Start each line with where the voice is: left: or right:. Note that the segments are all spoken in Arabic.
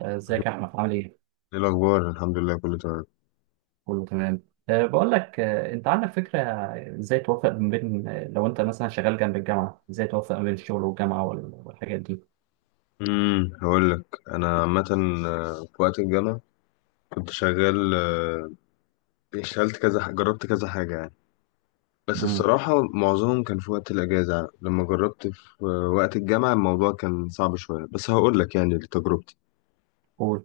right: ازيك يا
left: ايه
right: احمد عامل ايه؟
left: الاخبار، الحمد لله كله تمام.
right: كله تمام. بقول لك، انت عندك فكره ازاي توفق ما بين لو انت مثلا شغال جنب الجامعه، ازاي توفق ما بين الشغل والجامعه والحاجات دي؟
left: هقول لك. انا عامه. في وقت الجامعه كنت شغال. اشتغلت كذا جربت كذا حاجه يعني. بس
right: امم،
left: الصراحه معظمهم كان في وقت الاجازه يعني. لما جربت في وقت الجامعه الموضوع كان صعب شويه، بس هقول لك يعني تجربتي.
right: قول.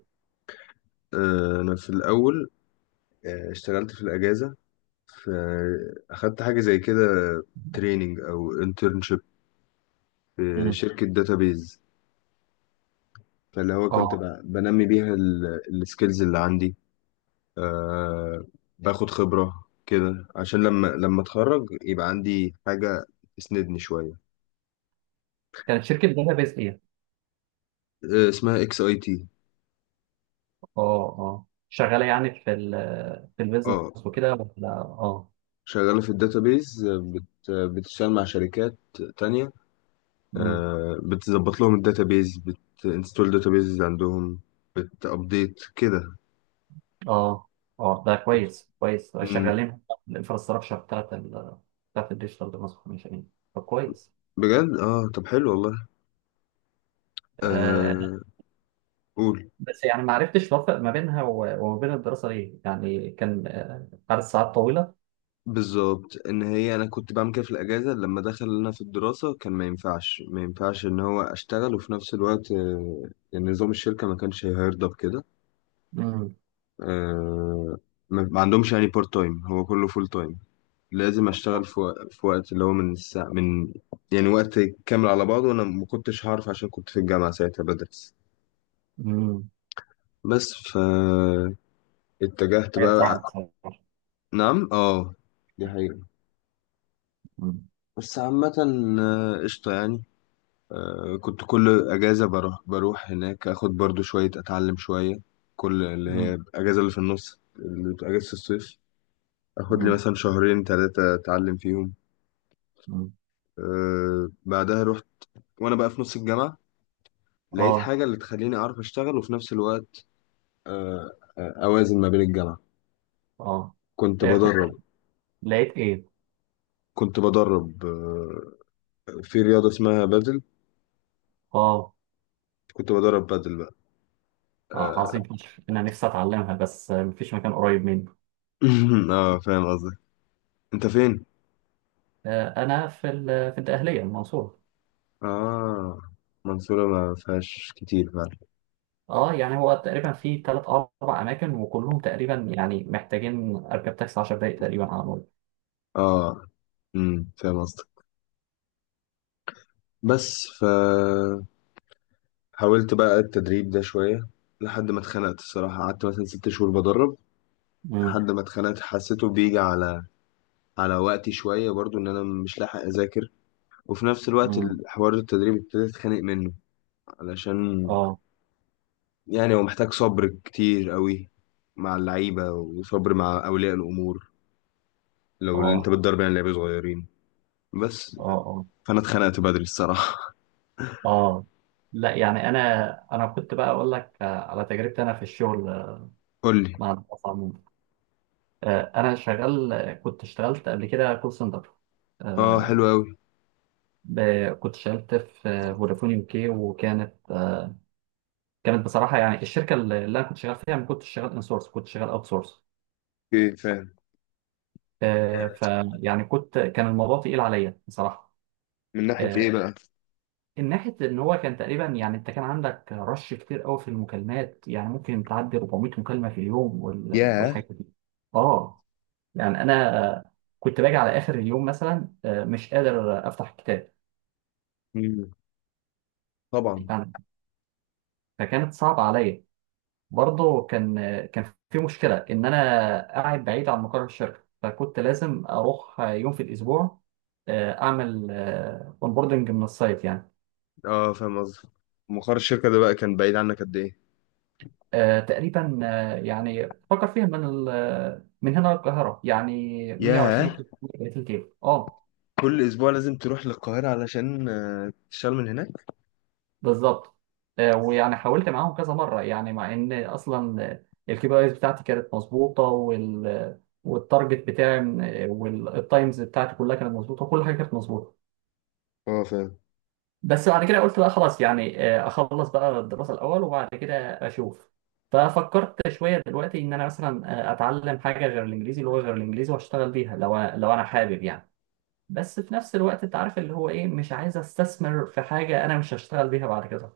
left: انا في الاول اشتغلت في الاجازه. في اخدت حاجه زي كده، تريننج او انترنشيب في
right: مم.
left: شركه داتابيز. فاللي هو كنت
right: اه،
left: بنمي بيها السكيلز اللي عندي. آه باخد خبرة كده عشان لما اتخرج يبقى عندي حاجة تسندني شوية.
right: كانت شركه داتابيز ايه؟
left: اسمها XAT.
right: اه، اه شغاله يعني في البيزنس
left: اه،
right: وكده ولا اه؟
left: شغالة في الداتابيز. بتشتغل مع شركات تانية.
right: امم.
left: بتظبط لهم الداتابيز، بتنستول داتابيز عندهم، بتابديت كده.
right: اه اه، ده كويس كويس،
left: مم.
right: شغالين الانفراستراكشر بتاعت بتاعت الديجيتال ترانسفورميشن. طب كويس.
left: بجد اه، طب حلو والله.
right: آه،
left: آه قول.
right: بس يعني ما عرفتش اوفق ما بينها وما بين الدراسه، ليه يعني كان عدد ساعات طويله.
left: بالظبط ان هي انا كنت بعمل كده في الاجازه. لما دخل لنا في الدراسه كان ما ينفعش ان هو اشتغل وفي نفس الوقت. يعني نظام الشركه ما كانش هيرضى بكده.
right: امم.
left: آه، ما عندهمش يعني بارت تايم، هو كله فول تايم. لازم اشتغل في وقت اللي هو من الساعه، من، يعني وقت كامل على بعضه، وانا ما كنتش هعرف عشان كنت في الجامعه ساعتها بدرس.
right: امم.
left: بس اتجهت
right: حاجه
left: بقى.
right: تزعل بصراحه.
left: نعم اه، دي حقيقه.
right: امم.
left: بس عامه، قشطه يعني. كنت كل اجازه بروح هناك، اخد برضو شويه اتعلم شويه. كل اللي هي
right: امم.
left: الاجازه اللي في النص اللي بتبقى اجازه الصيف. اخد لي
right: امم.
left: مثلا شهرين ثلاثه اتعلم فيهم.
right: أمم.
left: بعدها رحت وانا بقى في نص الجامعه. لقيت
right: اه.
left: حاجه اللي تخليني اعرف اشتغل وفي نفس الوقت أه آه، اوازن ما بين الجامعه.
right: اه،
left: كنت
right: إيه كنت،
left: بدرب.
right: لقيت ايه؟
left: كنت بدرب في رياضه اسمها بادل.
right: اه.
left: كنت بدرب بادل بقى.
right: اه
left: اه.
right: عظيم فشخ. انا نفسي اتعلمها بس مفيش مكان قريب مني.
left: فاهم قصدك. انت فين؟
right: انا في الدقهليه، المنصوره.
left: اه، منصوره ما فيهاش كتير فعلا.
right: اه يعني هو تقريبا في 3 4 اماكن، وكلهم تقريبا يعني محتاجين اركب تاكسي 10 دقائق تقريبا على الأقل.
left: اه، فاهم قصدك. بس حاولت بقى التدريب ده شوية لحد ما اتخنقت. الصراحة قعدت مثلا 6 شهور بدرب
right: امم.
left: لحد ما اتخنقت. حسيته بيجي على وقتي شوية، برضو إن أنا مش لاحق أذاكر. وفي نفس الوقت
right: امم.
left: الحوار التدريب ابتديت أتخانق منه علشان
right: اه.
left: يعني هو محتاج صبر كتير قوي مع اللعيبة، وصبر مع أولياء الأمور لو اللي أنت
right: اه.
left: بتدرب يعني لعيبة صغيرين. بس
right: اه.
left: فأنا اتخنقت بدري الصراحة.
right: اه لا يعني انا، انا كنت بقى اقول لك على تجربتي انا في الشغل،
left: قولي.
right: مع الناس عموما. انا شغال، كنت اشتغلت قبل كده كول سنتر.
left: اه حلو
right: آه،
left: أوي.
right: كنت اشتغلت في فودافون يو كي، وكانت كانت بصراحه يعني الشركه اللي انا كنت شغال فيها ما كنتش شغال ان سورس، كنت شغال اوت سورس.
left: اوكي فاهم.
right: فيعني كنت، كان الموضوع تقيل عليا بصراحه.
left: من ناحية إيه
right: آه،
left: بقى؟
right: من ناحية إن هو كان تقريبا، يعني أنت كان عندك رش كتير قوي في المكالمات، يعني ممكن تعدي 400 مكالمة في اليوم
left: ياه.
right: والحاجات دي. آه، يعني أنا كنت باجي على آخر اليوم مثلا مش قادر أفتح الكتاب
left: مم. طبعا.
right: يعني. فكانت صعبة عليا. برضه كان كان في مشكلة إن أنا قاعد بعيد عن مقر الشركة، فكنت لازم أروح يوم في الأسبوع، أعمل أونبوردنج من السايت يعني.
left: اه فاهم قصدي. مقر الشركة ده بقى كان بعيد عنك قد إيه؟
right: تقريبا يعني فكر فيها من هنا للقاهرة يعني 120
left: ياه،
right: كيلو، 130 كيلو، اه.
left: كل أسبوع لازم تروح للقاهرة علشان تشتغل من هناك؟
right: بالظبط. ويعني حاولت معاهم كذا مرة يعني، مع ان اصلا الكي بي ايز بتاعتي كانت مظبوطة، وال والتارجت والتايمز بتاعتي كلها كانت مظبوطة، وكل حاجة كانت مظبوطة.
left: اه فاهم.
right: بس بعد كده قلت بقى خلاص يعني، اخلص بقى الدراسه الاول وبعد كده اشوف. ففكرت شويه دلوقتي ان انا مثلا اتعلم حاجه غير الانجليزي، لغه غير الانجليزي، واشتغل بيها لو انا حابب يعني. بس في نفس الوقت انت عارف اللي هو ايه، مش عايز استثمر في حاجه انا مش هشتغل بيها بعد كده.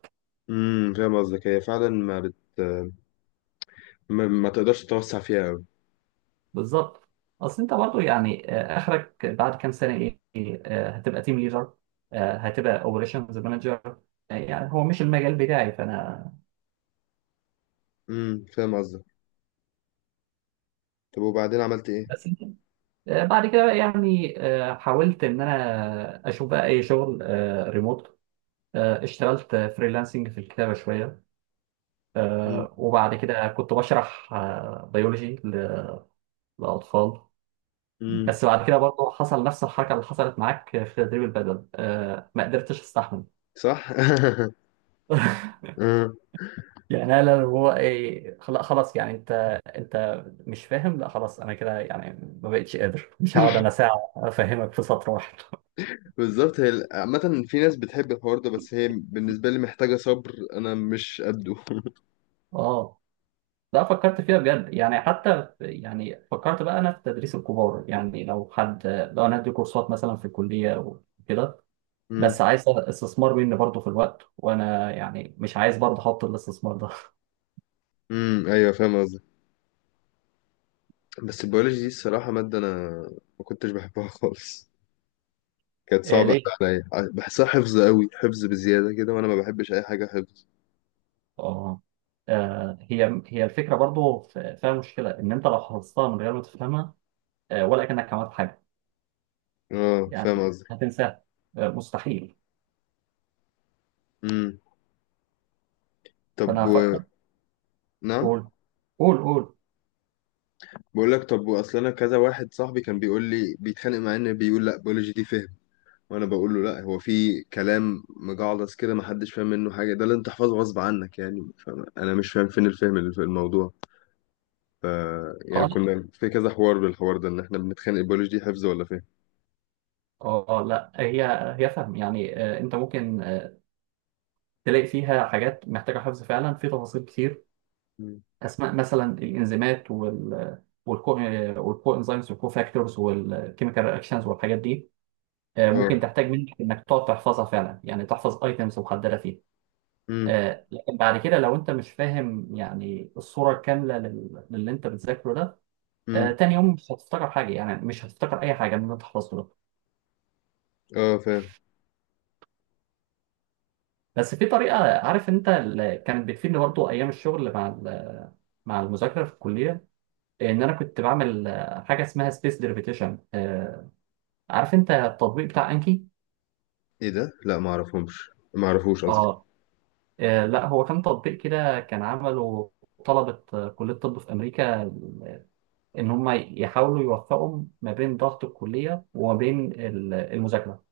left: امم، فاهم قصدك. هي فعلا ما تقدرش تتوسع فيها أوي.
right: بالظبط. اصل انت برضو يعني اخرك بعد كام سنه ايه؟ هتبقى تيم ليدر، هتبقى اوبريشنز مانجر، يعني هو مش المجال بتاعي فانا.
left: امم، فاهم قصدك. طب وبعدين عملت إيه؟
right: بس بعد كده بقى يعني حاولت ان انا اشوف بقى اي شغل ريموت. اشتغلت فريلانسنج في الكتابه شويه.
left: امم.
right: وبعد كده كنت بشرح بيولوجي للاطفال.
left: امم.
right: بس بعد كده برضه حصل نفس الحركه اللي حصلت معاك في تدريب البدل، ما قدرتش استحمل.
left: صح؟ آه.
right: يعني انا اللي هو ايه، خلاص يعني، انت انت مش فاهم، لا خلاص انا كده يعني، ما بقتش قادر، مش هقعد انا ساعه افهمك في سطر واحد.
left: بالظبط هي عامة، في ناس بتحب الحوار ده، بس هي بالنسبة لي محتاجة صبر، أنا مش قده.
right: اه لا فكرت فيها بجد يعني، حتى يعني فكرت بقى انا في تدريس الكبار، يعني لو حد، لو انا ادي كورسات مثلا في الكليه وكده.
left: امم
right: بس عايز استثمار مني برضه في الوقت، وانا يعني مش عايز برضه احط الاستثمار ده.
left: ايوه فاهم قصدك. بس البيولوجي دي الصراحة مادة أنا ما كنتش بحبها خالص. كانت
right: إيه
left: صعبة
right: ليه؟
left: أوي عليا. بحسها حفظ قوي، حفظ بزيادة كده، وأنا ما بحبش أي حاجة حفظ.
right: اه، هي هي الفكره برضه فيها مشكله ان انت لو حفظتها من غير ما تفهمها، ولا كانك عملت حاجه
left: اه فاهم
right: يعني.
left: قصدي.
right: هتنساها، مستحيل.
left: امم طب
right: فانا
left: و...
right: فكرت.
left: نعم.
right: قول قول قول.
left: بقول لك، طب وأصل أنا كذا واحد صاحبي كان بيقول لي، بيتخانق معايا إن بيقول لا بيولوجي دي فهم، وأنا بقول له لا، هو في كلام مجعلص كده ما حدش فاهم منه حاجة، ده اللي أنت تحفظه غصب عنك، يعني فاهم، أنا مش فاهم فين الفهم اللي في الموضوع. ف يعني
right: اه لا.
left: كنا في كذا حوار بالحوار ده إن إحنا بنتخانق، البيولوجي دي حفظ ولا فهم.
right: اه، لا هي، هي فهم يعني، انت ممكن تلاقي فيها حاجات محتاجة حفظ فعلا في تفاصيل كتير.
left: مم.
right: أسماء مثلا الإنزيمات، وال والكو، والكو انزيمز، والكو فاكتورز، والكيميكال رياكشنز، والحاجات دي. ممكن
left: اه.
right: تحتاج منك إنك تقعد تحفظها فعلا، يعني تحفظ ايتمز محددة فيها.
left: امم
right: لكن بعد كده لو أنت مش فاهم يعني الصورة الكاملة للي أنت بتذاكره ده،
left: امم
right: تاني يوم مش هتفتكر حاجة، يعني مش هتفتكر أي حاجة من اللي أنت حفظته ده.
left: اه فاهم.
right: بس في طريقة، عارف أنت اللي كانت بتفيدني برضه أيام الشغل مع المذاكرة في الكلية، ان انا كنت بعمل حاجه اسمها سبيس ديربيتيشن. عارف انت التطبيق بتاع انكي؟
left: ايه ده؟ لا، ما اعرفهمش، ما اعرفوش قصدي.
right: اه، لا هو كان تطبيق كده، كان عمله طلبه كليه الطب في امريكا، ان هم يحاولوا يوفقوا ما بين ضغط الكليه وما بين المذاكره.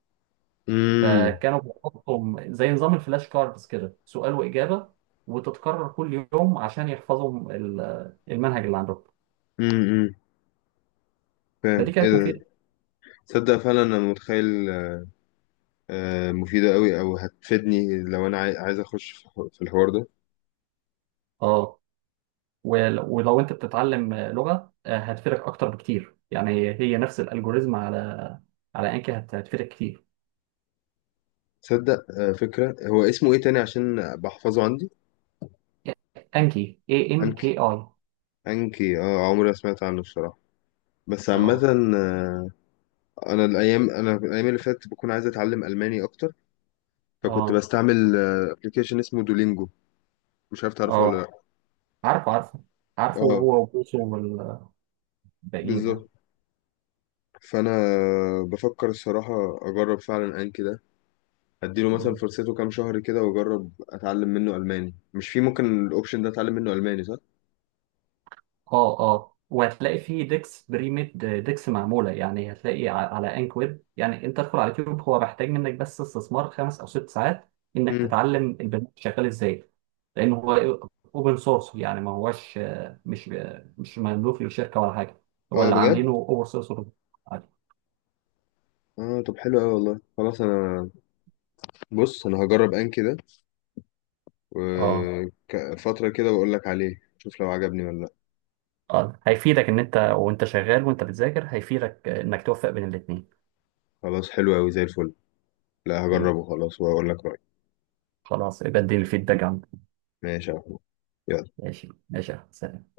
left: امم
right: فكانوا بيحطوا زي نظام الفلاش كاردز كده، سؤال واجابه، وتتكرر كل يوم عشان يحفظوا المنهج اللي عندهم.
left: امم فاهم
right: فدي
left: ايه
right: كانت
left: ده.
right: مفيده.
left: تصدق فعلا انا متخيل. مفيدة قوي، او هتفيدني لو انا عايز اخش في في الحوار ده.
right: اه، ولو انت بتتعلم لغة هتفيدك اكتر بكتير، يعني هي نفس الالجوريزم على على انكي هتفيدك كتير.
left: تصدق، فكرة. هو اسمه ايه تاني عشان بحفظه عندي؟
right: انكي، اي ان
left: انكي.
right: كي اي.
left: انكي، اه. عمري ما سمعت عنه الصراحة. بس عامة،
right: اه.
left: آه، انا الايام اللي فاتت بكون عايز اتعلم الماني اكتر. فكنت
right: اه.
left: بستعمل ابلكيشن اسمه دولينجو، مش عارف تعرفه ولا
right: اه
left: لا.
right: عارفه، عارفه
left: اه،
right: هو وبوسو والباقيين
left: بالظبط. فانا بفكر الصراحه اجرب فعلا انكي ده، اديله مثلا
right: يعني.
left: فرصته كام شهر كده واجرب اتعلم منه الماني. مش في ممكن الاوبشن ده اتعلم منه الماني، صح؟
right: اه. اه، وهتلاقي فيه ديكس، بريميد ديكس معموله يعني، هتلاقي على انك ويب، يعني انت تدخل على اليوتيوب، هو محتاج منك بس استثمار 5 او 6 ساعات انك
left: امم،
right: تتعلم البرنامج شغال ازاي. لان هو اوبن سورس يعني، ما هوش مش مش مملوك للشركه ولا حاجه، هو
left: اه
right: اللي
left: بجد.
right: عاملينه اوبن سورس. عادي.
left: اه طب حلو قوي والله. خلاص انا، بص انا هجرب انكي ده
right: اه.
left: وفتره كده واقول لك عليه، شوف لو عجبني ولا لا.
right: اه هيفيدك ان انت وانت شغال وانت بتذاكر، هيفيدك انك توفق بين الاثنين.
left: خلاص حلو قوي زي الفل. لا، هجربه خلاص واقول لك رايي.
right: خلاص يبقى اديني الفيدباك عنك.
left: ماشي يا محمود، يلا.
right: ماشي، ماشي يا أحمد.